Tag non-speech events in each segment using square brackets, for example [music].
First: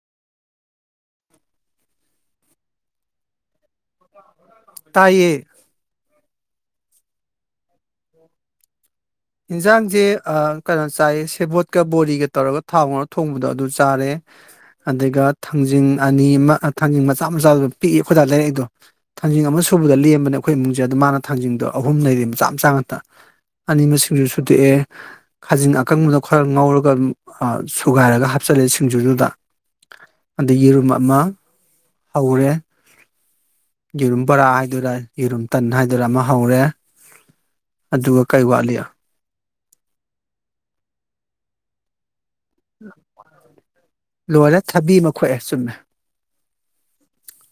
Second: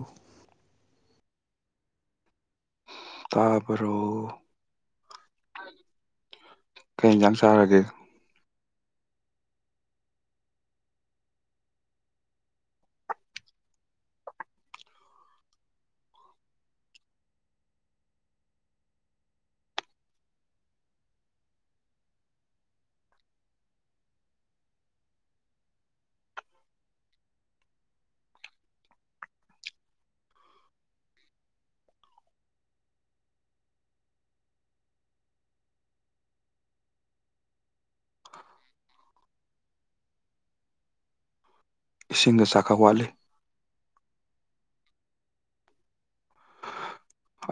ꯑ [unintelligible] ꯑ ꯔ꯭ꯔꯣ ꯇꯥꯏꯌꯦ ꯀꯩ ꯌꯦꯟꯁꯥꯡ ꯆꯥꯔꯒꯦ ꯏꯟꯖꯥꯡꯁꯦ ꯀꯩꯅꯣ ꯆꯥꯏ ꯁꯦꯕꯣꯠꯀ ꯕꯣꯔꯤꯒ ꯇꯧꯔꯒ ꯊꯥꯎ ꯉꯔ ꯊꯣꯡꯕꯗꯣ ꯑꯗꯨ ꯆꯥꯔꯦ ꯑꯗꯨꯒ ꯊꯥꯡꯖꯤꯡ ꯑꯅꯤ ꯑꯃ ꯊꯥꯡꯖꯤꯡ ꯃꯆꯥ ꯃꯆꯥꯗꯨ ꯄꯤꯛꯏ ꯑꯩꯈꯣꯏꯗꯥ ꯂꯩꯥꯏꯔꯛꯗꯣ ꯊꯥꯡꯖꯤꯡ ꯑꯃ ꯁꯨꯕꯗ ꯂꯦꯝꯕꯅꯦ ꯑꯩꯈꯣꯏ ꯏꯃꯨꯡꯁꯦ ꯑꯗꯣ ꯃꯥꯅ ꯊꯥꯡꯖꯤꯡꯗꯣ ꯑꯍꯨꯝ ꯂꯩꯔꯤ ꯃꯆꯥ ꯃꯆꯥ ꯉꯥꯛꯇ ꯑꯅꯤ ꯁꯤꯡꯖꯨ ꯁꯨꯇꯦꯛꯑꯦ ꯈꯥꯖꯤꯡ ꯑꯀꯪꯕꯗ ꯈꯔ ꯉꯧꯔꯒ ꯁꯨꯒꯥꯏꯔꯒ ꯍꯥꯞꯆꯤꯜꯂꯦ ꯁꯤꯡꯖꯨꯗꯨꯗ ꯑꯗꯩ ꯌꯦꯔꯨꯝ ꯑꯃ ꯍꯧꯔꯦ ꯌꯦꯔꯨꯝ ꯕꯔꯥ ꯍꯥꯏꯗꯨꯔ ꯌꯦꯔꯨꯝ ꯇꯟ ꯍꯥꯏꯗꯨꯔꯥ ꯑꯃ ꯍꯧꯔꯦ ꯑꯗꯨꯒ ꯀꯩ ꯋꯥꯠꯂꯤ ꯏꯁꯤꯡꯒ ꯆꯥꯛꯈꯛ ꯋꯥꯠꯂꯤ ꯂꯣꯏꯔꯦ ꯊꯕꯤ ꯑꯃ ꯈꯣꯠꯑꯦ ꯆꯨꯝꯃꯦ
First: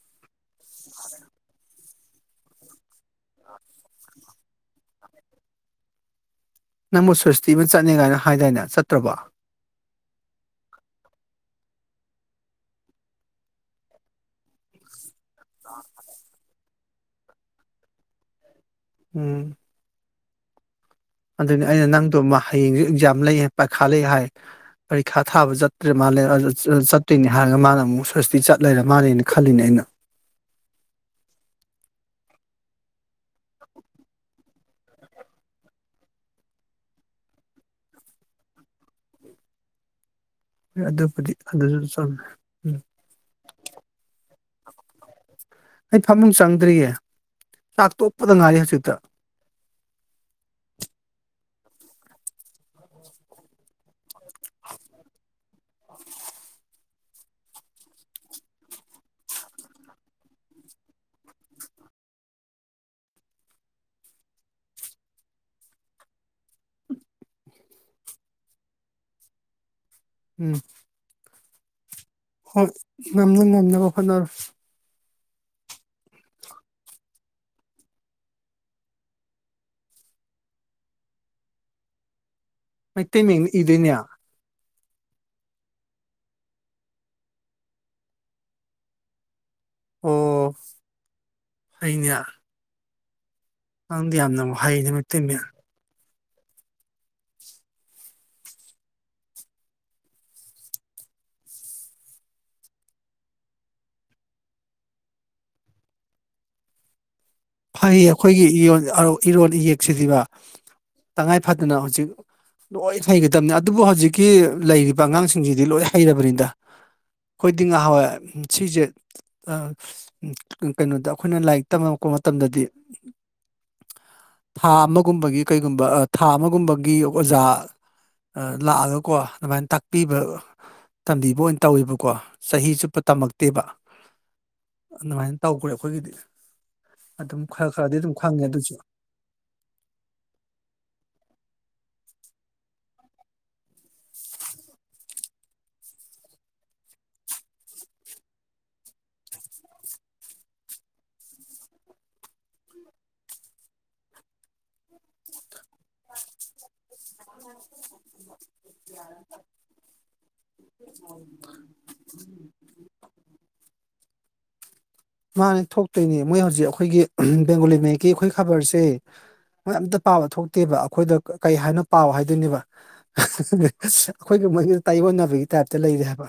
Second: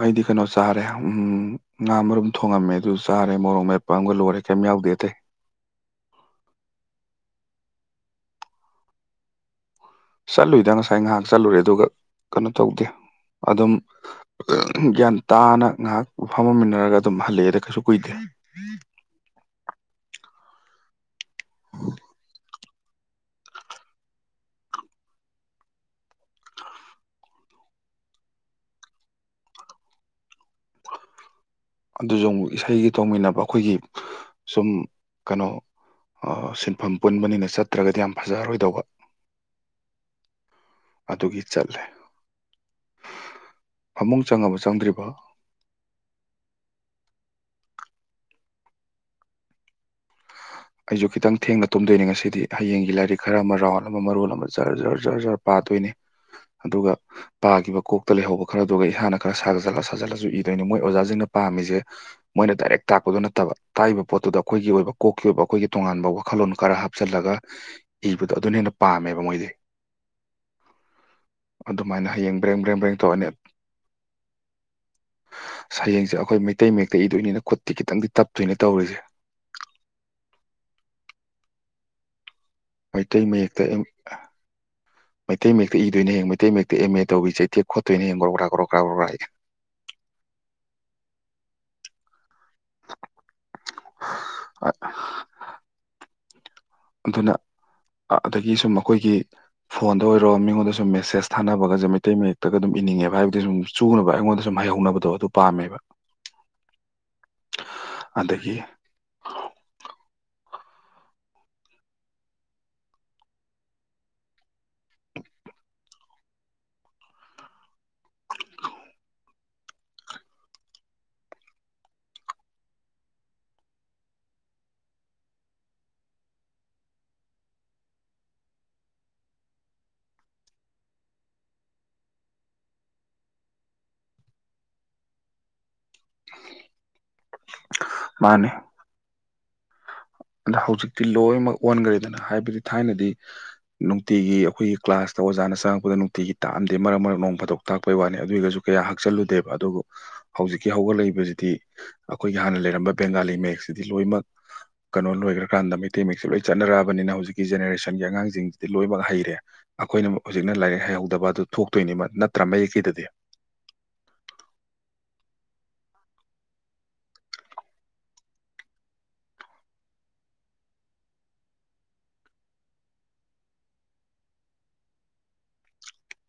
ꯑꯩꯗꯤ ꯀꯩꯅꯣ ꯆꯥꯔꯦ ꯎ ꯉꯥ ꯃꯔꯨꯝ ꯊꯣꯡꯉꯝꯃꯦ ꯑꯗꯨ ꯆꯥꯔꯦ ꯃꯣꯔꯣꯛ ꯃꯦꯠꯄ ꯑꯃꯒ ꯂꯣꯏꯔꯦ ꯀꯔꯤꯝ ꯌꯥꯎꯗꯦ ꯑꯇꯩ ꯅꯪꯕꯨ ꯁ꯭ꯋꯁꯇꯤ ꯑꯃ ꯆꯠꯅꯤ ꯀꯥꯏꯅ ꯍꯥꯏꯗꯥꯏꯅ ꯆꯠꯇ꯭ꯔꯕ ꯆꯠꯂꯨꯏꯗ ꯉꯁꯥꯏ ꯉꯥꯏꯍꯥꯛ ꯆꯠꯂꯨꯔꯦ ꯑꯗꯨꯒ ꯀꯩꯅꯣ ꯇꯧꯗꯦ ꯑꯗꯨꯝ ꯒ꯭ꯌꯥꯟ ꯇꯥꯅ ꯉꯥꯏꯍꯥꯛ ꯐꯝꯃꯝꯃꯤꯟꯅꯔꯒ ꯑꯗꯨꯝ ꯍꯜꯂꯛꯑꯦꯗ ꯀꯩꯁꯨ ꯀꯨꯏꯗꯦ ꯎꯝ ꯑꯗꯨꯅꯤ ꯑꯩꯅ ꯅꯪꯗꯣꯃ ꯍꯌꯦꯡꯁꯨ ꯑꯦꯛꯖꯥꯝ ꯂꯩ ꯍꯥꯏ ꯄꯔꯤꯈꯥ ꯂꯩ ꯍꯥꯏ ꯄꯔꯤꯈꯥ ꯊꯥꯕ ꯆꯠꯇ꯭ꯔꯦ ꯃꯥꯜꯂꯦ ꯆꯠꯇꯣꯏꯅꯦ ꯍꯥꯏꯔꯒ ꯃꯥꯅ ꯑꯃꯨꯛ ꯁꯁꯇꯤ ꯆꯠꯂꯔ ꯃꯥꯜꯂꯦꯅ ꯈꯜꯂꯤꯅꯦ ꯑꯩꯅ ꯑꯗꯨꯁꯨ ꯑꯃꯨꯛ ꯏꯁꯩꯒꯤ ꯇꯧꯃꯤꯟꯅꯕ ꯑꯩꯈꯣꯏꯒꯤ ꯁꯨꯝ ꯀꯩꯅꯣ ꯁꯤꯟꯐꯝ ꯄꯨꯟꯕꯅꯤꯅ ꯆꯠꯇ꯭ꯔꯒꯗꯤ ꯌꯥꯝ ꯐꯖꯔꯔꯣꯏꯗꯧꯕ ꯑꯗꯨꯕꯨꯗꯤ ꯑꯗꯨꯁꯨ ꯆꯃꯦ ꯎꯝ ꯆꯪꯉ ꯑꯃ ꯆꯪꯗ꯭ꯔꯤꯕꯣ ꯑꯩ ꯐꯃꯨꯡ ꯆꯪꯗ꯭ꯔꯤꯌꯦ ꯆꯥꯛ ꯇꯣꯛꯄꯗ ꯉꯥꯏꯔꯤ ꯍꯧꯖꯤꯛꯇ ꯑꯩꯁꯨ ꯈꯤꯇꯪ ꯊꯦꯡꯅ ꯇꯨꯝꯗꯣꯏꯅꯤ ꯉꯁꯤꯗꯤ ꯍꯌꯦꯡꯒꯤ ꯂꯥꯏꯔꯤꯛ ꯈꯔ ꯑꯃ ꯔꯥꯎꯟ ꯑꯃ ꯃꯔꯣꯜ ꯑꯃ ꯖꯔ ꯖꯔ ꯖ ꯖꯔ ꯄꯥꯗꯣꯏꯅꯤ ꯑꯗꯨꯒ ꯄꯥꯈꯤꯕ ꯀꯣꯛꯇ ꯂꯩꯍꯧꯕ ꯈꯔ ꯑꯗꯨꯒꯒ ꯏꯁꯥꯅ ꯈꯔ ꯁꯥꯜꯂ ꯁꯥꯖꯤꯜꯂꯁꯨ ꯏꯗꯣꯏꯅꯤ ꯃꯣꯏ ꯑꯣꯖꯥꯁꯤꯡꯅ ꯄꯥꯝꯃꯤꯁꯦ ꯃꯣꯏꯅ ꯗꯥꯏꯔꯦꯛ ꯇꯥꯛꯄꯗꯨꯣ ꯅꯠꯇꯕ ꯇꯥꯛꯏꯕ ꯄꯣꯠꯇꯨꯗ ꯑꯩꯈꯣꯏꯒꯤ ꯑꯣꯏꯕ ꯀꯣꯛ ꯑꯣꯏꯕ ꯑꯩꯈꯣꯏꯒꯤ ꯇꯣꯉꯥꯟꯕ ꯋꯥꯈꯜꯂꯣꯟ ꯈꯔ ꯍꯥꯞꯆꯜꯂꯒ ꯏꯕꯗꯣ ꯑꯗꯨꯅ ꯍꯦꯟꯅ ꯄꯥꯝꯃꯦꯕ ꯃꯣꯏꯗꯤ ꯎꯝ ꯑꯗꯨ ꯍꯣꯏ ꯉꯝꯅ ꯉꯝꯅꯕ ꯍꯣꯠꯅꯔꯣ ꯑꯁ ꯍꯌꯦꯡꯁꯦ ꯑꯩꯈꯣꯏ ꯃꯩꯇꯩ ꯃꯌꯦꯛꯇ ꯏꯗꯣꯏꯅꯤꯅ ꯈꯨꯠꯇꯤ ꯈꯤꯇꯪꯗꯤ ꯇꯞꯇꯣꯏꯅꯤ ꯇꯧꯔꯤꯁꯦ ꯃꯩꯇꯩ ꯃꯌꯦꯛꯅ ꯃꯌꯦꯛꯇ ꯑꯦꯝ- ꯏꯗꯣꯏꯅꯦ ꯃꯩꯇꯩ ꯃꯌꯦꯛꯇ ꯏꯗꯣꯏꯅꯦ ꯍꯌꯦꯡ ꯃꯩꯇꯩ ꯃꯌꯦꯛꯇ ꯑꯦꯝ ꯑꯦ ꯇꯧꯕꯤ ꯆꯩꯊꯦꯛ ꯈꯣꯠꯇꯣꯏꯅꯦ ꯍꯌꯦꯡ ꯒꯣꯔꯣ ꯒꯥꯔꯥ ꯒꯣꯔꯣ ꯒꯥꯔꯥ ꯒꯣꯔꯣ ꯒꯥꯔꯥ ꯑꯩ ꯑꯣ ꯍꯩꯅ꯭ꯌꯥ ꯅꯪꯗꯤ ꯌꯥꯝꯅꯕꯨ ꯍꯩꯅꯦ ꯃꯩꯇꯩ ꯃꯌꯦꯛ ꯑꯗꯨꯅ ꯑ ꯑꯗꯒꯤ ꯁꯨꯝ ꯑꯈꯣꯏꯒꯤ ꯐꯣꯟꯗ ꯑꯣꯏꯔꯣ ꯃꯤꯉꯣꯟꯗ ꯁꯨꯝ ꯃꯦꯁꯦꯁ ꯊꯥꯅꯕꯒꯥꯖꯦ ꯃꯩꯇꯩ ꯃꯌꯦꯛꯇꯒ ꯑꯗꯨꯝ ꯏꯅꯤꯡꯉꯦꯕ ꯍꯥꯏꯕꯗꯤ ꯁꯨꯝ ꯆꯨꯅꯕ ꯑꯩꯉꯣꯟꯗ ꯁꯨꯝ ꯍꯩꯍꯧꯅꯕꯗꯣ ꯑꯗꯨ ꯄꯥꯝꯃꯦꯕ ꯐꯩꯌꯦ ꯑꯈꯣꯏꯒꯤ ꯑꯗꯒꯤ ꯏꯔꯣꯟ ꯑꯔꯧ ꯏꯔꯣꯜ ꯏꯌꯦꯛꯁꯤꯗꯤꯕ ꯇꯉꯥꯏ ꯐꯗꯅ ꯍꯧꯖꯤꯛ ꯂꯣꯏ ꯍꯩꯒꯗꯕꯅꯤ ꯑꯗꯨꯕꯨ ꯍꯧꯖꯤꯛꯀꯤ ꯂꯩꯔꯤꯕ ꯑꯉꯥꯡꯁꯤꯡꯁꯤꯗꯤ ꯂꯣꯏ ꯍꯩꯔꯕꯅꯤꯗ ꯑꯩꯈꯣꯏꯗꯤ ꯉꯥꯍꯥꯋꯥꯏ ꯎꯝ ꯁꯤꯖꯦ ꯑ ꯎꯝ ꯀꯩꯅꯣꯗ ꯑꯩꯈꯣꯏꯅ ꯂꯥꯏꯔꯤꯛ ꯇꯝꯃꯛꯄ ꯃꯇꯝꯗꯗꯤ ꯊꯥ ꯑꯃꯒꯨꯝꯕꯒꯤ ꯀꯩꯒꯨꯝꯕ ꯑ ꯊꯥ ꯑꯃꯒꯨꯝꯕꯒꯤ ꯑꯣꯖꯥ ꯑ ꯂꯥꯛꯑꯒꯀꯣ ꯑꯗꯨꯃꯥꯏꯅ ꯇꯥꯛꯄꯤꯕ ꯇꯝꯕꯤꯕ ꯑꯣꯏꯅ ꯇꯧꯋꯦꯕꯀꯣ ꯆꯍꯤ ꯆꯨꯞꯄ ꯇꯝꯃꯛꯇꯦꯕ ꯑꯗꯨꯃꯥꯏꯅ ꯇꯧꯒ꯭ꯔꯦ ꯑ ꯈꯣꯏꯒꯤꯗꯤ ꯑꯗꯨꯝ ꯈꯔ ꯈꯔꯗꯤ ꯑꯗꯨꯝ ꯈꯪꯉꯦ ꯃꯥꯅꯦ ꯑꯗꯨꯁꯨ ꯑꯗ ꯍꯧꯖꯤꯛꯇꯤ ꯂꯣꯏꯃꯛ ꯑꯣꯟꯒ꯭ꯔꯦꯗꯅ ꯍꯥꯏꯕꯗꯤ ꯊꯥꯏꯅꯗꯤ ꯅꯨꯡꯇꯤꯒꯤ ꯑꯈꯣꯏꯒꯤ ꯀ꯭ꯂꯥꯁꯇ ꯑꯣꯖꯥꯅ ꯆꯪꯉꯛꯄꯗ ꯅꯨꯡꯇꯤꯒꯤ ꯇꯥꯛꯑꯝꯗꯦ ꯃꯔꯛ ꯃꯔꯛ ꯅꯣꯡ ꯐꯥꯗꯣꯛ ꯇꯥꯛꯄꯩ ꯋꯥꯅꯤ ꯑꯗꯨ ꯑꯣꯏꯒꯖꯨ ꯀꯌꯥ ꯍꯥꯛꯆꯜꯂꯨꯗꯦꯕ ꯑꯗꯨꯕꯨ ꯍꯧꯖꯤꯛꯀꯤ ꯍꯧꯒꯠꯂꯛꯏꯕꯖꯤꯗꯤ ꯑꯈꯣꯏꯒꯤ ꯍꯥꯟꯅ ꯂꯩꯔꯝꯕ ꯕꯦꯡꯒꯥꯂꯤ ꯃꯌꯦꯛꯁꯤꯗꯤ ꯂꯣꯏꯃꯛ ꯀꯩꯅꯣ ꯂꯣꯏꯒ꯭ꯔꯀꯥꯟꯗ ꯃꯩꯇꯩ ꯃꯌꯦꯛꯁꯦ ꯂꯣꯏ ꯆꯠꯅꯔꯛꯑꯕꯅꯤꯅ ꯍꯧꯖꯤꯛꯀꯤ ꯖꯦꯅꯔꯦꯁꯟꯒꯤ ꯑꯉꯥꯡꯖꯤꯡ ꯂꯣꯏꯃꯛ ꯍꯩꯔꯦ ꯑꯈꯣꯏꯅꯃꯨꯛ ꯍꯨꯖꯤꯛꯅ ꯂꯥꯏꯔꯤꯛ ꯍꯩꯍꯧꯗꯕ ꯑꯗꯨ ꯊꯣꯛꯇꯣꯏꯅꯤ ꯃꯠ ꯅꯠꯇ꯭ꯔꯥ ꯃꯌꯦꯛꯀꯤꯗꯗꯤ ꯃꯥꯅꯦ ꯊꯣꯛꯇꯣꯏꯅꯦ ꯃꯣꯏ ꯍꯧꯖꯤꯛ ꯑꯈꯣꯏꯒꯤ ꯕꯦꯡꯒꯣꯂꯤ ꯃꯌꯦꯛꯀꯤ ꯑꯩꯈꯣꯏ ꯈꯕꯔꯁꯦ ꯃꯣꯏ ꯑꯝꯇ ꯄꯥꯕ ꯊꯣꯛꯇꯦꯕ ꯑꯩꯈꯣꯏꯗ ꯀꯩ ꯍꯥꯏꯅꯣ ꯄꯥꯎ ꯍꯥꯏꯗꯣꯏꯅꯦꯕ ꯑꯍꯥ ꯍꯥ ꯍꯥ ꯑꯩꯈꯣꯏꯒ ꯃꯣꯏꯒꯖꯦ ꯇꯥꯏꯌꯣꯟꯅꯕꯒꯤ ꯇꯥꯏꯞꯇ ꯂꯩꯔꯦ ꯍꯥꯏꯕ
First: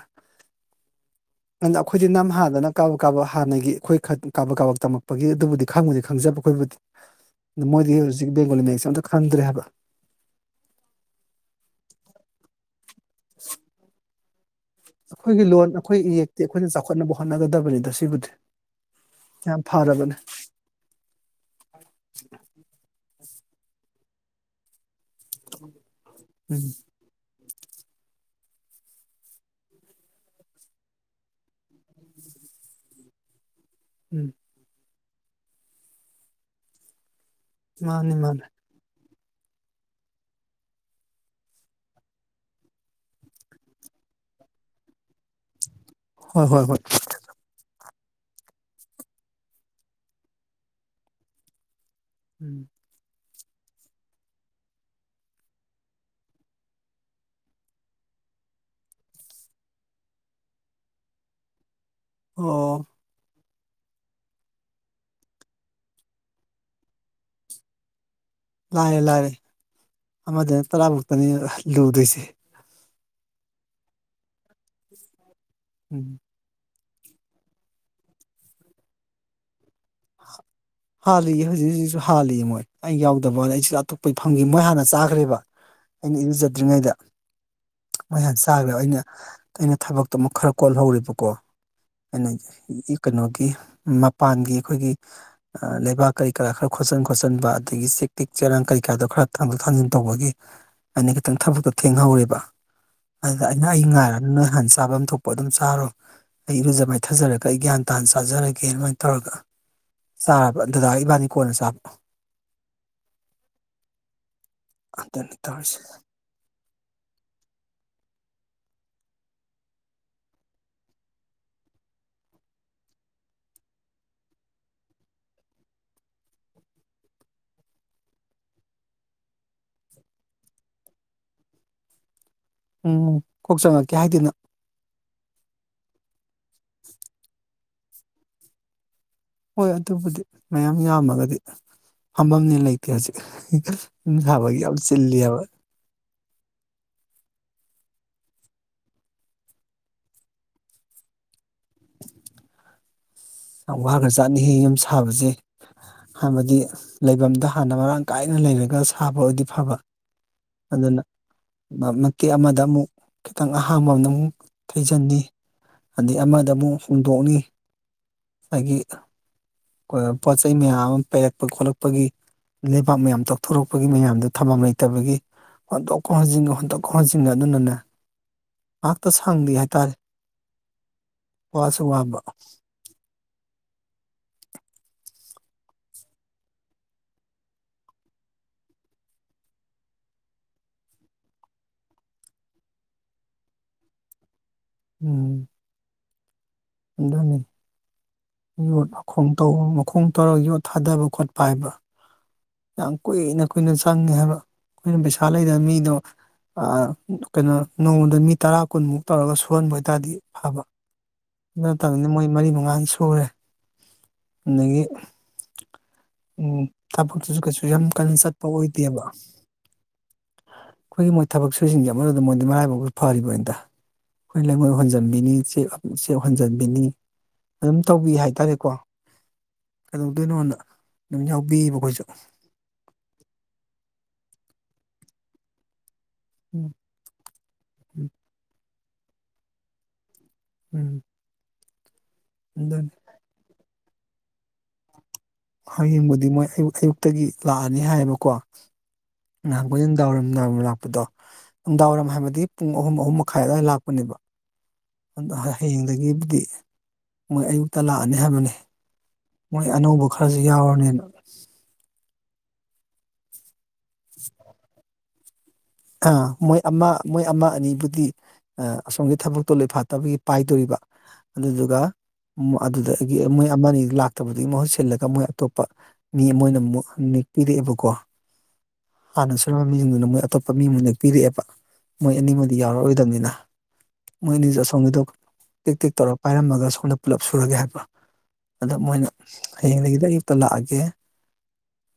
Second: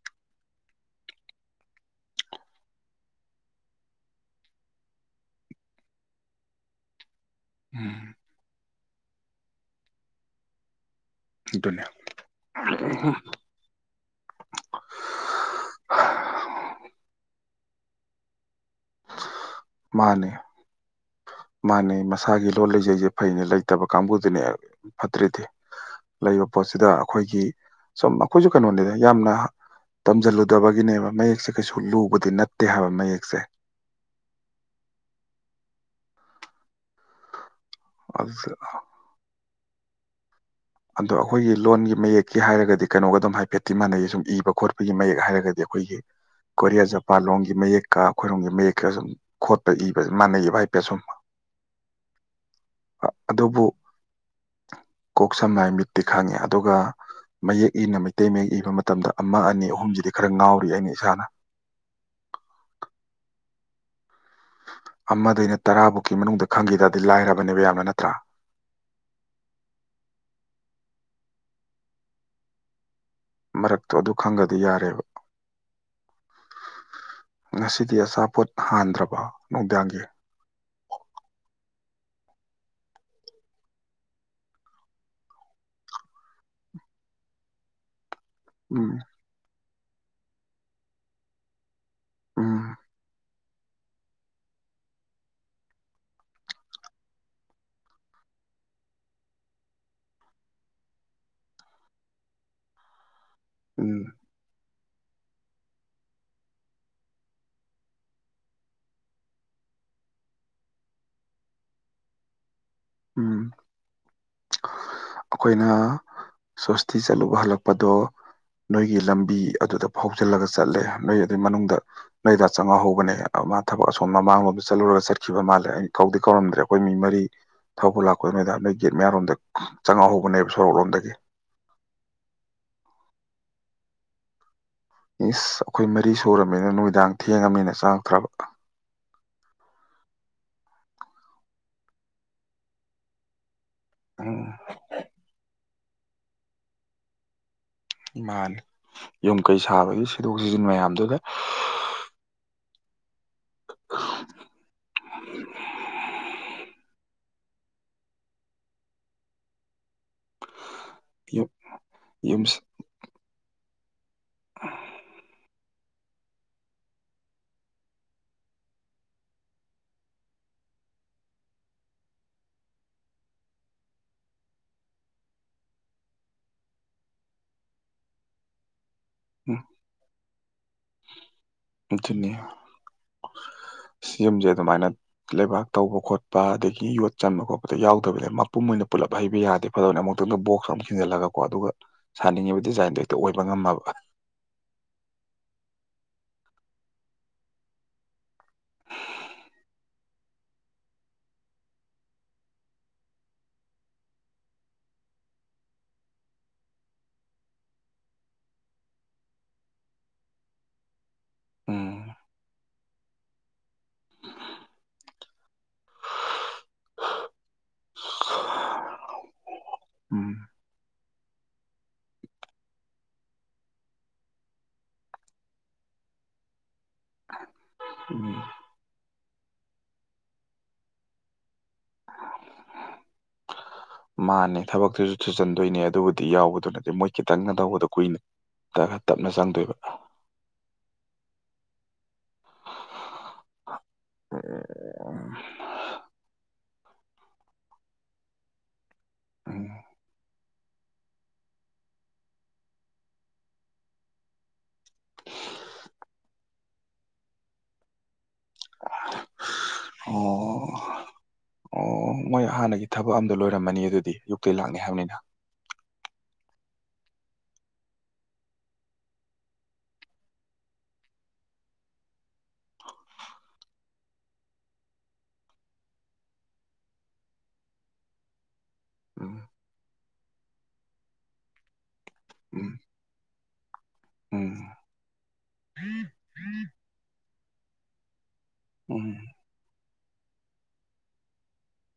ꯑꯈꯣꯏꯗꯤ ꯅꯝ ꯍꯥꯥꯟꯗꯅ ꯀꯥꯕꯛ ꯀꯥꯕꯛ ꯍꯥꯟꯅꯒꯤ ꯑꯩꯈꯣꯏ ꯈꯠ ꯀꯥꯕꯛ ꯀꯥꯕꯛ ꯇꯝꯃꯛꯄꯒꯤ ꯑꯗꯨꯕꯨꯗꯤ ꯈꯪꯕꯨꯗꯤ ꯈꯪꯖꯕ ꯑꯩꯈꯣꯏꯕꯨꯗꯤ ꯃꯣꯏꯗꯤ ꯎꯝ ꯍꯧꯖꯤꯛ ꯕꯦꯡꯒꯣꯂꯤ ꯃꯌꯦꯛꯁꯦ ꯑꯝꯇ ꯈꯪꯗ꯭ꯔꯦ ꯍꯥꯏꯕ ꯑꯗꯨꯅꯦ [inaudible] ꯑꯈꯣꯏꯒꯤ ꯂꯣꯟ ꯑꯈꯣꯏ ꯏꯌꯦꯛꯇꯤ ꯑꯩꯈꯣꯏꯅ ꯆꯥꯎꯈꯠꯅꯕ ꯍꯣꯠꯅꯒꯗꯕꯅꯤꯗ ꯁꯤꯕꯨꯗꯤ ꯌꯥꯝ ꯐꯔꯕꯅꯤ ꯃꯥꯅꯦ ꯃꯥꯅꯦ ꯃꯁꯥꯒꯤ ꯂꯣꯟ ꯂꯩꯖꯩꯖꯦ ꯐꯩꯅꯦ ꯂꯩꯇꯕ ꯀꯥꯡꯕꯨꯗꯨꯅꯦ ꯐꯠꯇ꯭ꯔꯤꯗꯤ ꯂꯩꯕ ꯎꯝ ꯄꯣꯠꯁꯤꯗ ꯑꯈꯣꯏꯒꯤ ꯁꯨꯝ ꯑꯈꯣꯏꯁꯨ ꯀꯩꯅꯣꯅꯤꯗ ꯌꯥꯝꯅ ꯇꯝꯖꯜꯂꯨꯗꯕꯒꯤꯅꯦꯕ ꯃꯌꯦꯛꯁꯦ ꯀꯩꯁꯨ ꯂꯨꯕꯗꯤ ꯅꯠꯇꯦ ꯍꯥꯏꯕ ꯃꯌꯦꯛꯁꯦ ꯎꯝ ꯃꯥꯅꯤ ꯃꯥꯅꯦ ꯑꯗꯣ ꯑꯈꯣꯏꯒꯤ ꯂꯣꯟꯒꯤ ꯃꯌꯦꯛꯀꯤ ꯍꯥꯏꯔꯒꯗꯤ ꯀꯩꯅꯣꯒ ꯑꯗꯨꯝ ꯍꯥꯏꯐꯦꯠꯇꯤ ꯃꯥꯟꯅꯩꯌꯦ ꯁꯨꯝ ꯏꯕ ꯈꯣꯠꯄꯒꯤ ꯃꯌꯦꯛ ꯍꯥꯏꯔꯒꯗꯤ ꯑꯈꯣꯏꯒꯤ ꯍꯣꯏ ꯍꯣꯏ ꯍꯣꯏ ꯀꯣꯔꯤꯌꯥ ꯖꯄꯥꯟ ꯂꯣꯝꯒꯤ ꯃꯌꯦꯛ ꯀꯥ ꯑꯈꯣꯏꯔꯣꯝꯒꯤ ꯃꯌꯦꯛꯀ ꯁꯨꯝ ꯈꯣꯠꯄ ꯏꯕꯖꯦ ꯃꯥꯟꯅꯩꯌꯦꯕ ꯍꯥꯏꯐꯦꯠ ꯁꯨꯝ ꯎꯝ ꯑꯗꯨꯕꯨ ꯀꯣꯛ ꯁꯝꯅ ꯂꯥꯏ ꯃꯤꯠꯇꯤ ꯈꯪꯉꯦ ꯑꯗꯨꯒ ꯃꯌꯦꯛ ꯏꯅ ꯃꯩꯇꯩ ꯃꯌꯦꯛ ꯏꯕ ꯃꯇꯝꯗ ꯑꯃ ꯑꯅꯤ ꯑꯍꯨꯝꯁꯤꯗꯤ ꯈꯔ ꯉꯥꯎꯔꯤ ꯑꯩꯅ ꯏꯁꯥꯅ ꯑꯣ ꯑꯃꯗꯩꯅ ꯇꯔꯥꯕꯨꯛꯀꯤ ꯃꯅꯨꯡꯗ ꯈꯪꯈꯤ ꯇꯗꯤ ꯂꯥꯏꯔꯕꯅꯦꯕ ꯌꯥꯝꯅ ꯅꯠꯇ꯭ꯔꯥ ꯂꯥꯏꯔꯦ ꯂꯥꯏꯔꯦ ꯑꯃꯗꯩꯅ ꯇꯔꯥꯕꯨꯛꯇꯅꯤ ꯂꯨꯗꯣꯏꯁꯦ ꯃꯔꯛꯇꯣ ꯑꯗꯨ ꯈꯪꯒꯗꯤ ꯌꯥꯔꯦꯕ ꯎꯝ ꯉꯁꯤꯗꯤ ꯑꯆꯥꯄꯣꯠ ꯍꯥꯟꯗ꯭ꯔꯕ ꯅꯨꯡꯗꯥꯡ ꯍꯥꯜꯂꯤꯌꯦ ꯍꯧꯖꯤꯛ ꯍꯧꯖꯤꯛꯁꯨ ꯁꯨ ꯍꯥꯜꯂꯤ ꯃꯣꯏ ꯑꯩ ꯌꯥꯎꯗꯕꯋꯥꯅꯤ ꯑꯩꯁꯨ ꯑꯇꯣꯞꯄꯩ ꯐꯪꯈꯤ ꯃꯣꯏ ꯍꯥꯟꯅ ꯆꯥꯈ꯭ꯔꯦꯕ ꯑꯩꯅ ꯏꯔꯨꯖꯗ꯭ꯔꯤꯉꯩꯗ ꯃꯣꯏ ꯍꯥꯟꯅ ꯆꯥꯈ꯭ꯔꯦ ꯎꯝ ꯑꯩꯅ ꯑꯩꯅ ꯊꯕꯛꯇꯣ ꯑꯃꯨꯛ ꯈꯔ ꯀꯣꯜꯍꯧꯔꯦꯕꯀꯣ ꯑꯩꯅ ꯎꯝ ꯀꯩꯅꯣꯒꯤ ꯃꯄꯥꯟꯒꯤ ꯑꯩꯈꯣꯏꯒꯤ ꯂꯩꯕꯥꯛ ꯀꯔꯤ ꯀꯔꯥ ꯈꯔ ꯈꯣꯠꯆꯤꯟ ꯈꯣꯠꯆꯤꯟꯕ ꯑꯗꯒꯤ ꯆꯦꯛ ꯇꯤꯛ ꯆꯦꯔꯥꯡ ꯀꯔꯤ ꯀꯥꯗꯣ ꯈꯔ ꯊꯥꯡꯗꯣꯛ ꯊꯥꯡꯖꯤꯟ ꯇꯧꯕꯒꯤ ꯑꯩꯅ ꯈꯤꯇꯪ ꯊꯕꯛꯇ ꯊꯦꯡꯍꯧꯔꯦꯕ ꯑꯗꯨꯗ ꯑꯩꯅ ꯑꯩ ꯎꯝ ꯉꯥꯏꯔꯅꯨ ꯅꯣꯏ ꯍꯥꯟꯅ ꯆꯥꯐꯝ ꯊꯣꯛꯄ ꯑꯗꯨꯝ ꯆꯥꯔꯣ ꯑꯩ ꯏꯔꯨꯖ ꯃꯥꯏꯊꯖꯔꯒ ꯑꯩ ꯒ꯭ꯌꯥꯟ ꯇꯥꯥꯅ ꯆꯥꯖꯔꯒꯦ ꯑꯗꯨꯃꯥꯏꯅ ꯇꯧꯔꯒ ꯆꯥꯔꯕ ꯗꯥꯗꯥ ꯏꯕꯥꯅꯤ ꯀꯣꯟꯅ ꯆꯥꯕ ꯎꯝ ꯑꯗꯨꯅꯤ ꯇꯧꯔꯤꯁꯦ ꯑꯩꯈꯣꯏꯅ ꯁ꯭ꯣꯁꯇꯤ ꯆꯠꯂꯨꯕ ꯍꯜꯂꯛꯄꯗꯣ ꯅꯣꯏꯒꯤ ꯂꯝꯕꯤ ꯑꯗꯨꯗ ꯐꯥꯎꯖꯤꯜꯂꯒ ꯆꯠꯂꯦ ꯅꯣꯏ ꯑꯗꯨꯏ ꯃꯅꯨꯡꯗ ꯅꯣꯏ ꯗꯥ ꯆꯪꯉꯍꯧꯕꯅꯦ ꯃꯥ ꯊꯕꯛ ꯑꯁꯣꯝ ꯃꯃꯥꯡꯂꯣꯝꯗ ꯆꯠꯂꯨꯔꯒ ꯆꯠꯈꯤꯕ ꯃꯥꯜꯂꯦ ꯑꯩ ꯀꯧꯗꯤ ꯀꯧꯔꯝꯗ꯭ꯔꯦ ꯑꯩꯈꯣꯏ ꯃꯤ ꯃꯔꯤ ꯊꯧꯕ ꯂꯥꯛꯄꯗ ꯅꯣꯏꯗ ꯅꯣꯏ ꯒꯦꯠ ꯃꯌꯥꯔꯣꯝꯗ ꯆꯪꯉꯛꯍꯧꯕꯅꯦꯕ ꯁꯣꯔꯣꯛ ꯂꯣꯝꯗꯒꯤ ꯎꯝ ꯀꯣꯛ ꯆꯪꯉꯛꯀꯦ ꯍꯥꯏꯗꯅ ꯏꯁ ꯑꯩꯈꯣꯏ ꯃꯔꯤ ꯁꯨꯔꯕꯃꯤꯅ ꯅꯨꯃꯤꯗꯥꯡ ꯊꯦꯡꯉꯃꯤꯅ ꯆꯪꯉꯛꯇꯔꯕ ꯍꯣꯏ ꯑꯗꯨꯕꯨꯗꯤ ꯃꯌꯥꯝ ꯌꯥꯝꯃꯒꯗꯤ ꯐꯝꯐꯝꯅ ꯂꯩꯇꯦ ꯍꯧꯖꯤꯛ ꯌꯨꯝ ꯁꯥꯕꯒꯤ ꯎꯝ ꯌꯥꯝ ꯆꯤꯜꯂꯤ ꯍꯥꯏꯕ ꯃꯥꯅꯤ ꯌꯨꯝ ꯀꯩ ꯁꯥꯕꯒꯤ ꯁꯤꯗꯣꯛ ꯁꯤꯖꯤꯟ ꯃꯌꯥꯝꯗꯨꯗ ꯌꯥꯝ ꯋꯥ ꯈꯔꯖꯥꯅꯤꯍꯦ ꯌꯨꯝ ꯁꯥꯕꯁꯦ ꯍꯥꯏꯕꯗꯤ ꯂꯩꯐꯝꯗ ꯍꯥꯟꯅ ꯃꯔꯥꯡ ꯀꯥꯏꯅ ꯂꯩꯔꯒ ꯁꯥꯕ ꯑꯣꯏꯗꯤ ꯐꯕ ꯑꯗꯨꯅ ꯌꯨꯝ ꯃꯇꯦꯛ ꯌꯨꯝ ꯑꯃꯗ ꯑꯃꯨꯛ ꯈꯤꯇꯪ ꯑꯍꯥꯡ ꯑꯍꯥꯡꯕ ꯑꯃꯗ ꯑꯃꯨꯛ ꯊꯩꯖꯤꯟꯅꯤ ꯑꯗꯩ ꯑꯃꯗ ꯑꯃꯨꯛ ꯍꯣꯡꯗꯣꯛꯅꯤ ꯑꯗꯒꯤ ꯄꯣꯠ ꯆꯩ ꯃꯌꯥꯝ ꯑꯃ ꯄꯩꯔꯛꯄ ꯈꯣꯠꯂꯛꯄꯒꯤ ꯂꯩꯕꯥꯛ ꯃꯌꯥꯝ ꯇꯧꯊꯣꯔꯛꯄꯒꯤ ꯃꯌꯥꯝꯗꯨ ꯊꯝꯐꯝ ꯂꯩꯇꯕꯒꯤ ꯍꯣꯟꯇꯣꯛꯀ ꯍꯣꯟꯖꯤꯟꯒ ꯍꯣꯟꯇꯣꯛꯀ ꯈꯣꯟ ꯍꯣꯟꯖꯤꯟꯒ ꯑꯗꯨꯅꯅꯦ ꯉꯥꯏꯍꯥꯛꯇ ꯁꯪꯗꯦ ꯎꯝ ꯍꯥꯏꯇꯥꯔꯦ ꯋꯥꯁꯨ ꯋꯥꯕ ꯑꯗꯨꯅꯤ ꯌꯨꯝꯁꯦ ꯑꯗꯨꯃꯥꯏꯅ ꯂꯩꯕꯥꯛ ꯇꯧꯕ ꯈꯣꯠꯄ ꯑꯗꯒꯤ ꯌꯣꯠ ꯆꯟꯕ ꯈꯣꯠꯄꯗ ꯌꯥꯎꯗꯕꯅꯦ ꯃꯄꯨꯝ ꯑꯣꯏꯅ ꯄꯨꯜꯂꯞ ꯍꯩꯕ ꯌꯥꯗꯦ ꯐꯗꯕꯅꯤ ꯑꯃꯨꯛꯇꯪꯗ ꯕꯣꯛꯁ ꯑꯃꯨꯛ ꯊꯤꯟꯖꯤꯜꯂꯒꯀꯣ ꯑꯗꯨꯒ ꯁꯥꯅꯤꯡꯉꯤꯕ ꯗꯤꯖꯥꯏꯟꯗꯣ ꯍꯦꯛꯇ ꯑꯣꯏꯕ ꯉꯝꯃꯕ ꯎꯝ ꯑꯗꯨꯅꯤ ꯌꯣꯠ ꯃꯈꯣꯡ ꯇꯧꯕ ꯃꯈꯣꯡ ꯇꯧꯔꯒ ꯌꯣꯠ ꯊꯥꯗꯕ ꯈꯣꯠꯄ ꯍꯥꯏꯕ ꯌꯥꯝ ꯀꯨꯏꯅ ꯀꯨꯏꯅ ꯆꯪꯉꯦ ꯍꯥꯏꯕ ꯑꯩꯈꯣꯏꯅ ꯄꯩꯁꯥ ꯂꯩꯗꯅ ꯃꯤꯗꯣ ꯀꯩꯅꯣ ꯅꯣꯡꯃꯗ ꯃꯤ ꯇꯔꯥ ꯀꯨꯟꯃꯨꯛ ꯇꯧꯔꯒ ꯁꯨꯍꯟꯕ ꯑꯣꯏ ꯇꯥꯔꯗꯤ ꯐꯕ ꯑꯗꯨ ꯅꯠꯇꯕꯅꯤꯅ ꯎꯝ ꯃꯣꯏ ꯃꯔꯤ ꯃꯉꯥꯥꯅ ꯁꯨꯔꯦ ꯑꯗꯒꯤ ꯊꯕꯛꯇꯨꯁꯨ ꯀꯩꯁꯨ ꯌꯥꯝ ꯀꯟꯅ ꯆꯠꯄ ꯑꯣꯏꯗꯦꯕ ꯎꯝ ꯑꯩꯈꯣꯏꯒꯤ ꯃꯣꯏ ꯊꯕꯛ ꯁꯨꯔꯤꯁꯤꯡꯁꯦ ꯑꯃꯔꯣꯝꯗ ꯃꯣꯏꯗꯤ ꯃꯔꯥꯏꯕꯛꯁꯨ ꯐꯔꯤꯕꯅꯤꯗ ꯑꯩꯈꯣꯏ ꯂꯩꯉꯣꯏ ꯍꯣꯟꯖꯟꯕꯤꯅꯤ ꯆꯦꯛ ꯍꯣꯟꯖꯟꯕꯤꯅꯤ ꯑꯗꯨꯝ ꯇꯧꯕꯤ ꯎꯝ ꯍꯥꯏꯇꯥꯔꯦꯀꯣ ꯀꯩꯗꯧꯗꯣꯏꯅꯣꯅ ꯑꯗꯨꯝ ꯌꯥꯎꯕꯤꯌꯦꯕ ꯑꯩꯈꯣꯏꯁꯨ ꯃꯥꯅꯦ ꯊꯕꯛꯇꯨꯁꯨ ꯊꯨꯖꯟꯗꯣꯏꯅꯦ ꯑꯗꯨꯕꯨꯗꯤ ꯗꯤ ꯎꯝ ꯌꯥꯎꯕꯗꯨꯅꯗꯤ ꯃꯣꯏ ꯈꯤꯇꯪꯅ ꯇꯧꯕꯗꯣ ꯎꯝ ꯀꯨꯏꯅ ꯇꯞꯅ ꯇꯞꯅ ꯆꯪꯗꯣꯏꯕ ꯎꯝ ꯑꯗꯨꯅꯤ ꯍ ꯍꯌꯦꯡꯕꯨꯗꯤ ꯃꯣꯏ ꯑꯌꯨꯛ ꯑꯌꯨꯛꯇꯒꯤ ꯂꯥꯛꯑꯅꯤ ꯍꯥꯏꯌꯦꯕꯀꯣ ꯎꯝ ꯅꯥꯍꯟꯈꯣꯏ ꯅꯨꯃꯤꯗꯥꯡ ꯋꯥꯏꯔꯝ ꯅꯨꯃꯤꯗꯥꯡ ꯋꯥꯏꯔꯝ ꯗꯣ ꯅꯨꯡꯗꯥꯡ ꯋꯥꯏꯔꯝ ꯍꯥꯏꯕꯗꯤ ꯄꯨꯡ ꯑꯍꯨꯝ ꯑꯍꯨꯝ ꯃꯈꯥꯏ ꯑꯗꯨꯋꯥꯏꯗ ꯂꯥꯛꯄꯅꯦꯕ ꯑ ꯍꯌꯦꯡꯗꯒꯤꯕꯨꯗꯤ ꯃꯣꯏ ꯑꯌꯨꯛꯇ ꯂꯥꯛꯑꯅꯤ ꯍꯥꯏꯕꯅꯤ ꯃꯣꯏ ꯑꯅꯧꯕ ꯈꯔꯁꯨ ꯑꯣ ꯌꯥꯎꯔꯅꯤꯅ ꯑꯣ ꯃꯣꯏ ꯍꯥꯟꯅꯒꯤ ꯊꯕꯛ ꯑꯝꯗ ꯂꯣꯏꯔꯝꯃꯅꯤ ꯑꯗꯨꯗꯤ ꯌꯨꯛꯇ ꯂꯥꯛꯅꯤ ꯍꯥꯏꯕꯅꯤꯅ ꯑ ꯃꯣꯏ ꯑꯃ ꯃꯣꯏ ꯑꯃ ꯑꯅꯤꯕꯨꯗꯤ ꯑꯁꯣꯝꯒꯤ ꯊꯕꯛꯇꯣꯂꯐꯥꯠꯇꯕꯒꯤ ꯄꯥꯏꯗꯣꯔꯤꯕ ꯑꯗꯨꯗꯨꯒ ꯑꯗꯨꯗꯒꯤ ꯃꯣꯏ ꯑꯃ ꯑꯅꯤꯗꯨ ꯂꯥꯛꯇꯕꯗꯨꯒꯤ ꯃꯍꯨꯠ ꯁꯤꯜꯂꯒ ꯃꯣꯏ ꯑꯇꯣꯞꯄ ꯃꯤ ꯑꯃ ꯑꯣꯏꯅ ꯑꯃꯨꯛ ꯅꯦꯛꯄꯤꯔꯛꯑꯦꯕꯀꯣ ꯍꯥꯟꯅ ꯎꯝ ꯁꯨꯔꯝ ꯃꯤꯁꯤꯡꯗꯨꯅ ꯃꯣꯏ ꯑꯇꯣꯞꯄ ꯃꯤ ꯑꯃꯨꯗ ꯄꯤꯔꯛꯑꯦꯕ ꯃꯣꯏ ꯑꯅꯤꯃꯗꯤ ꯎꯝ ꯌꯥꯎꯔꯛꯔꯣꯏꯗꯕꯅꯤꯅ ꯃꯣꯏꯅꯤ ꯎꯝ ꯑꯁꯣꯝꯒꯤꯗꯣ ꯇꯤꯛ ꯇꯤꯛ ꯇꯧꯔꯒ ꯄꯥꯏꯔꯝꯃꯒ ꯑꯁꯣꯝꯗ ꯄꯨꯂꯞ ꯁꯨꯔꯒꯦ ꯍꯥꯏꯕ ꯑꯗꯣ ꯃꯣꯏꯅ ꯎꯝ ꯍꯌꯦꯡꯗꯒꯤ ꯑꯌꯨꯛꯇ ꯂꯥꯛꯑꯒꯦ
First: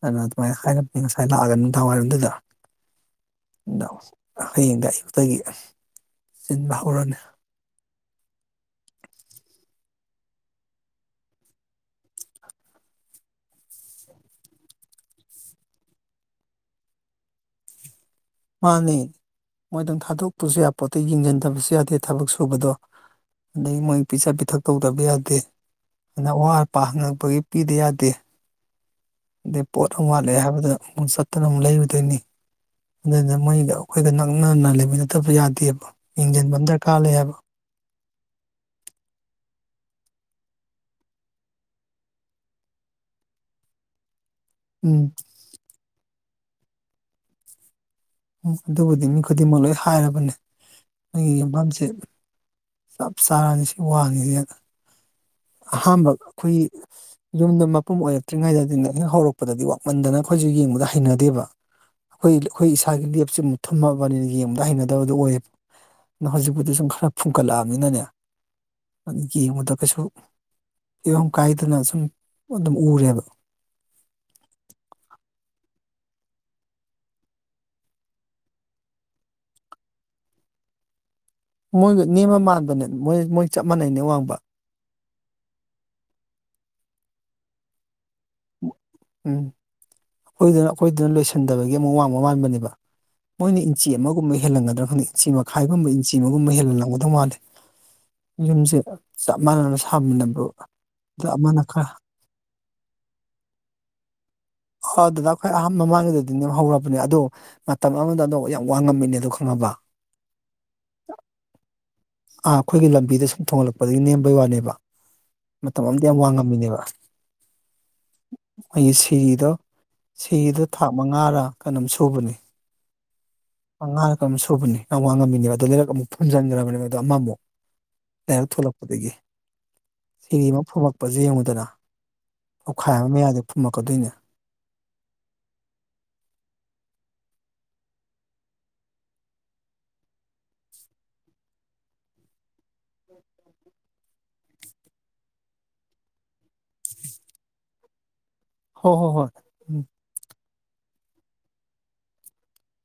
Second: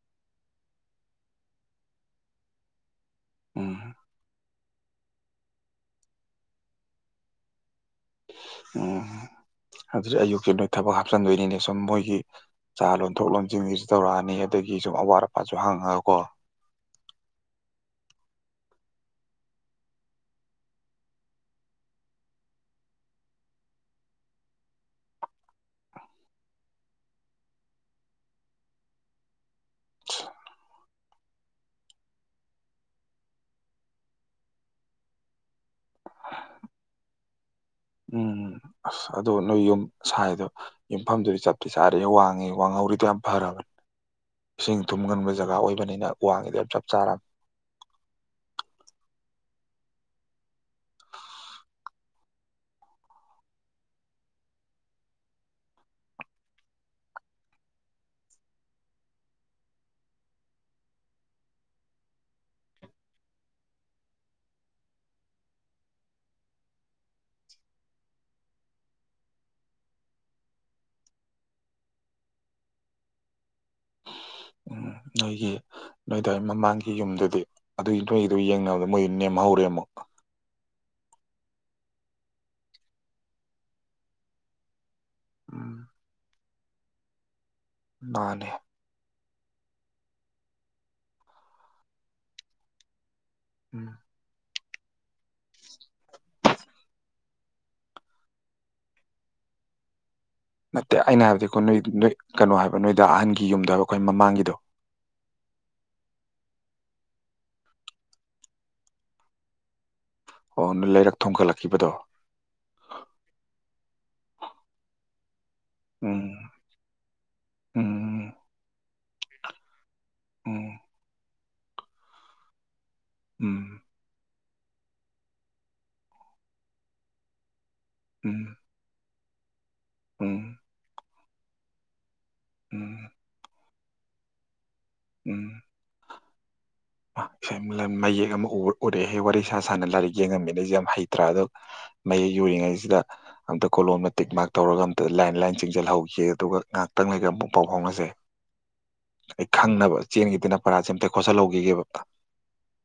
ꯑꯗꯨꯅ ꯑꯗꯨꯃꯥꯏꯅ ꯍꯥꯏꯝꯅꯤ ꯉꯁꯥꯏ ꯂꯥꯛꯑꯒ ꯅꯨꯡꯗꯥꯡꯋꯥꯏꯔꯝꯗꯨꯗ ꯎꯝ [unintelligible] ꯍꯌꯦꯡꯗ ꯑꯌꯨꯛꯇꯒꯤ ꯆꯤꯟꯕ ꯍꯧꯔꯅꯤ ꯎꯝ ꯑꯗꯨꯗꯤ ꯑꯌꯨꯛꯁ ꯅꯣꯏ ꯊꯕꯛ ꯍꯥꯞꯆꯤꯟꯗꯣꯏꯅꯤꯅꯦ ꯁꯨꯝ ꯃꯣꯏꯒꯤ ꯆꯥ ꯂꯣꯟꯊꯣꯛ ꯂꯣꯟꯁꯤꯡꯁꯨ ꯇꯧꯔꯛꯑꯅꯤ ꯑꯗꯒꯤ ꯁꯨꯝ ꯑꯋꯥꯠ ꯑꯄꯥꯁꯨ ꯍꯪꯉꯒꯀꯣ ꯃꯥꯅꯦ ꯃꯣꯏꯗꯪ ꯊꯥꯗꯣꯛꯄꯁꯨ ꯌꯥ ꯄꯣꯠꯇꯩ ꯌꯦꯡꯁꯤꯟꯗꯕꯁꯨ ꯌꯥꯗꯦ ꯊꯕꯛ ꯁꯨꯕꯗꯣ ꯑꯩ ꯃꯣꯏ ꯄꯤꯖ ꯄꯤꯊꯛ ꯇꯧꯗꯕ ꯌꯥꯗꯦ ꯑꯗꯨꯅ ꯑꯋꯥꯠ ꯑꯄꯥ ꯍꯪꯉꯛꯄꯒꯤ ꯄꯤꯗ ꯌꯥꯗꯦ ꯑꯗꯩ ꯄꯣꯠ ꯑꯃ ꯋꯥꯠꯂꯦ ꯍꯥꯏꯕꯗ ꯑꯃꯨꯛ ꯆꯠꯇꯅ ꯑꯃꯨꯛ ꯂꯩꯔꯨꯗꯣꯏꯅꯤ ꯑꯗꯨꯅ ꯃꯣꯏꯒ ꯑꯩꯈꯣꯏꯒ ꯅꯛꯅꯅ ꯂꯩꯃꯤꯟꯅꯗꯕ ꯌꯥꯗꯦꯕ ꯌꯦꯡꯁꯤꯟꯕ ꯑꯃ ꯗꯔꯀꯥꯔ ꯂꯩ ꯍꯥꯏꯕ ꯎꯝ ꯑꯁ ꯑꯗꯨꯗꯣ ꯅꯣꯏ ꯌꯨꯝ ꯁꯥꯏꯗꯣ ꯌꯨꯝꯐꯝꯗꯨꯗꯤ ꯆꯞꯇꯤ ꯆꯥꯔꯦ ꯋꯥꯡꯉꯦ ꯋꯥꯡꯍꯧꯔꯤꯗꯣ ꯌꯥꯝ ꯐꯔꯕꯅꯦ ꯏꯁꯤꯡ ꯎꯝ ꯊꯨꯝꯒꯟꯕ ꯖꯒꯥ ꯑꯣꯏꯕꯅꯤꯅ ꯋꯥ ꯋꯥꯉꯗꯔ ꯆꯞ ꯆꯔ ꯑꯗꯨꯕꯨꯗꯤ ꯃꯤ ꯈꯨꯗꯤꯡꯃꯛ ꯂꯣꯏ ꯍꯥꯏꯔꯕꯅꯦ ꯅꯣꯏꯒꯤ ꯌꯨꯝꯐꯝꯁꯦ ꯆꯞ ꯆꯥꯔꯅꯤ ꯁꯤ ꯋꯥꯉꯁꯤ ꯑꯍꯥꯟꯕ ꯑꯩꯈꯣꯏꯒꯤ ꯌꯨꯝꯗ ꯃꯄꯨꯝ ꯑꯣꯏꯔꯛꯇ꯭ꯔꯤꯉꯩꯗ ꯍꯦꯛ ꯍꯧꯔꯛꯄꯗꯗꯤ ꯋꯥꯋꯃꯟꯗꯅ ꯑꯩꯈꯣꯏꯁꯨ ꯌꯦꯡꯕꯗ ꯍꯩꯅꯗꯦꯕ ꯑꯩꯈꯣꯏ ꯑꯩꯈꯣꯏ ꯏꯁꯁꯥꯒꯤ ꯂꯦꯞꯁ ꯑꯃꯨꯛ ꯊꯨꯝꯃꯛꯑꯕꯅꯤꯅ ꯌꯦꯡꯕꯗ ꯍꯩꯅꯗꯕꯗꯨ ꯑꯣꯏꯌꯦꯕ ꯑꯗꯨ ꯍꯧꯖꯤꯛꯄꯨꯗꯤ ꯁꯨꯝ ꯈꯔ ꯐꯨꯝꯒꯠꯂꯛꯑꯕꯅꯤꯅꯅꯦ ꯌꯦꯡꯕꯗ ꯀꯩꯁꯨ ꯐꯤꯕꯝ ꯀꯥꯏꯗꯅ ꯁꯨꯝ ꯑꯗꯨꯝ ꯎꯔꯦꯕ ꯑꯩꯒꯤ ꯅꯣꯏꯗꯥꯏ ꯃꯃꯥꯡꯒꯤ ꯌꯨꯝꯗꯨꯗꯤ ꯑꯗꯨꯏ ꯅꯣꯏꯒꯤꯗꯨ ꯌꯦꯡꯅꯕꯗ ꯃꯣꯏꯗꯨ ꯅꯦꯝꯍꯧꯔꯦ ꯑꯃꯨꯛ ꯃꯣꯏꯒ ꯅꯦꯝꯃ ꯃꯥꯟꯕꯅꯦ ꯃꯣꯏ ꯃꯣꯏ ꯆꯞ ꯃꯥꯟꯅꯩꯅꯦ ꯋꯥꯡꯕ ꯎꯝ ꯃꯥꯅꯦ ꯎꯝ ꯑꯩꯈꯣꯏꯗꯨꯅ ꯑꯩꯈꯣꯏꯗꯨꯅ ꯂꯣꯏꯁꯤꯟꯗꯕꯒꯤ ꯑꯃꯨꯛ ꯋꯥꯡꯕ ꯃꯥꯟꯕꯅꯦꯕ ꯃꯣꯏꯅ ꯏꯟꯆꯤ ꯎꯝ ꯑꯃꯒꯨꯝꯕ ꯍꯦꯜꯂꯒꯗ ꯈꯪ ꯏꯟꯆꯤ ꯃꯈꯥꯏꯒꯨꯝꯕ ꯏꯟꯆꯤ ꯑꯃꯒꯨꯝꯕ ꯍꯦꯜꯟꯅ ꯂꯪꯒꯗꯧ ꯃꯥꯜꯂꯦ ꯌꯨꯝꯁꯦ ꯆꯞ ꯃꯥꯟꯅꯅ ꯁꯥꯕ ꯅꯠꯇꯦ ꯑꯩꯅ ꯍꯥꯏꯕꯗꯤ ꯑꯩꯣꯏ ꯅ ꯅ ꯀꯩꯅꯣ ꯍꯥꯏꯕ ꯅꯣꯏꯗ ꯑꯍꯟꯒꯤ ꯌꯨꯝꯗ ꯍꯥꯏꯕ ꯑꯩꯣꯏ ꯃꯃꯥꯡꯒꯤꯗꯣ ꯑ ꯑꯗꯨꯗ ꯑꯩꯈꯣꯏ ꯑꯍꯥꯟꯕ ꯃꯃꯥꯡꯒꯤꯗꯗꯤ ꯅ ꯍꯧꯔꯕꯅꯦ ꯑꯗꯣ ꯃꯇꯝ ꯑꯃꯗ ꯑꯗꯣ ꯌꯥꯝ ꯋꯥꯡꯉꯝꯃꯤꯅꯦ ꯑꯗꯣ ꯈꯪꯉꯕ ꯑꯣ ꯂꯩꯔꯛ ꯊꯣꯡꯒꯠꯂꯛꯈꯤꯕꯗꯣ ꯑ ꯑꯩꯈꯣꯏꯒꯤ ꯂꯝꯕꯤꯗ ꯁꯨꯝ ꯊꯣꯡꯍꯠꯂꯛꯄꯗꯒꯤ ꯅꯦꯝꯕꯩ ꯋꯥꯅꯦꯕ ꯃꯇꯝ ꯑꯗ ꯌꯥꯝ ꯎꯝ ꯋꯥꯡꯉꯝꯃꯤꯅꯦꯕ ꯎꯝ ꯑꯩ ꯁꯤꯗꯣ ꯁꯤꯗꯣ ꯎꯝ ꯊꯥꯛ ꯃꯉꯥꯔ ꯀꯩꯅꯣꯝ ꯁꯨꯕꯅꯤ ꯎꯝ ꯄꯉ ꯀꯃꯤꯁ ꯑꯨꯕꯅꯤ ꯌꯥꯝ ꯋꯥꯡꯉꯝꯃꯤꯅꯦꯕ ꯑꯗꯨ ꯂꯩꯔꯛ ꯑꯃꯨꯛ ꯐꯨꯟꯖꯤꯟꯈ꯭ꯔꯕꯅꯦ ꯑꯗ ꯑꯃꯃꯨꯛ [unintelligible] ꯎꯝ ꯊꯣꯂꯛꯄꯗꯗꯒꯤ ꯎꯝ ꯁꯤꯔꯤꯃ ꯐꯃ ꯄꯖ ꯌꯦꯡꯂꯡꯉꯨꯗꯅ ꯎꯝ ꯑꯣꯈꯥꯏꯕ ꯃꯌꯥꯏꯗ ꯐꯨꯝꯃꯛ ꯀꯗꯅ ꯎꯝ ꯃꯌꯦꯛ ꯑꯃ ꯎꯔꯦꯍꯦ ꯋꯥꯔꯤ ꯁꯥ ꯁꯅ ꯂꯥꯏꯔꯤꯛ ꯌꯦꯡꯉꯝꯃꯤꯅꯁꯦ ꯌꯥꯝ ꯍꯩꯇ꯭ꯔꯥ ꯑꯗꯣ ꯃꯌꯦꯛ ꯌꯧꯔꯤꯉꯩꯁꯤꯗ ꯑꯝꯇ ꯀꯣꯂꯣꯝꯅ ꯇꯤꯛ ꯃꯥꯔꯛ ꯇꯧꯔꯒ ꯑꯝꯇ ꯂꯥꯏꯟ ꯂꯥꯏꯟ ꯆꯤꯡꯁꯤꯜꯍꯧꯈꯤ ꯑꯗꯨꯒ ꯉꯥꯏꯍꯥꯛꯇꯪ ꯂꯩꯒ ꯑꯃꯨꯛ ꯄꯥꯎ ꯐꯥꯎꯅꯖꯩ ꯍꯣ ꯍꯣ ꯍꯣꯏ ꯑꯩ ꯎꯝ ꯈꯪꯅꯕ ꯆꯦꯟꯒꯤꯗꯅ ꯄꯔꯥꯁ ꯑꯇꯦꯛ ꯈꯠꯜꯍꯧꯈꯤꯈꯤꯕꯕ [inaudible]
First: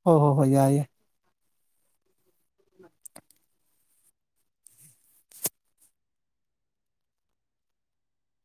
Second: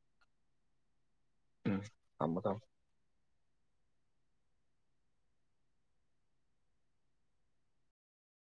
ꯍꯣꯏ ꯍꯣꯏ ꯍꯣꯏ ꯌꯥꯏꯑꯦ ꯎꯝ ꯊꯝꯃꯣ ꯊꯝ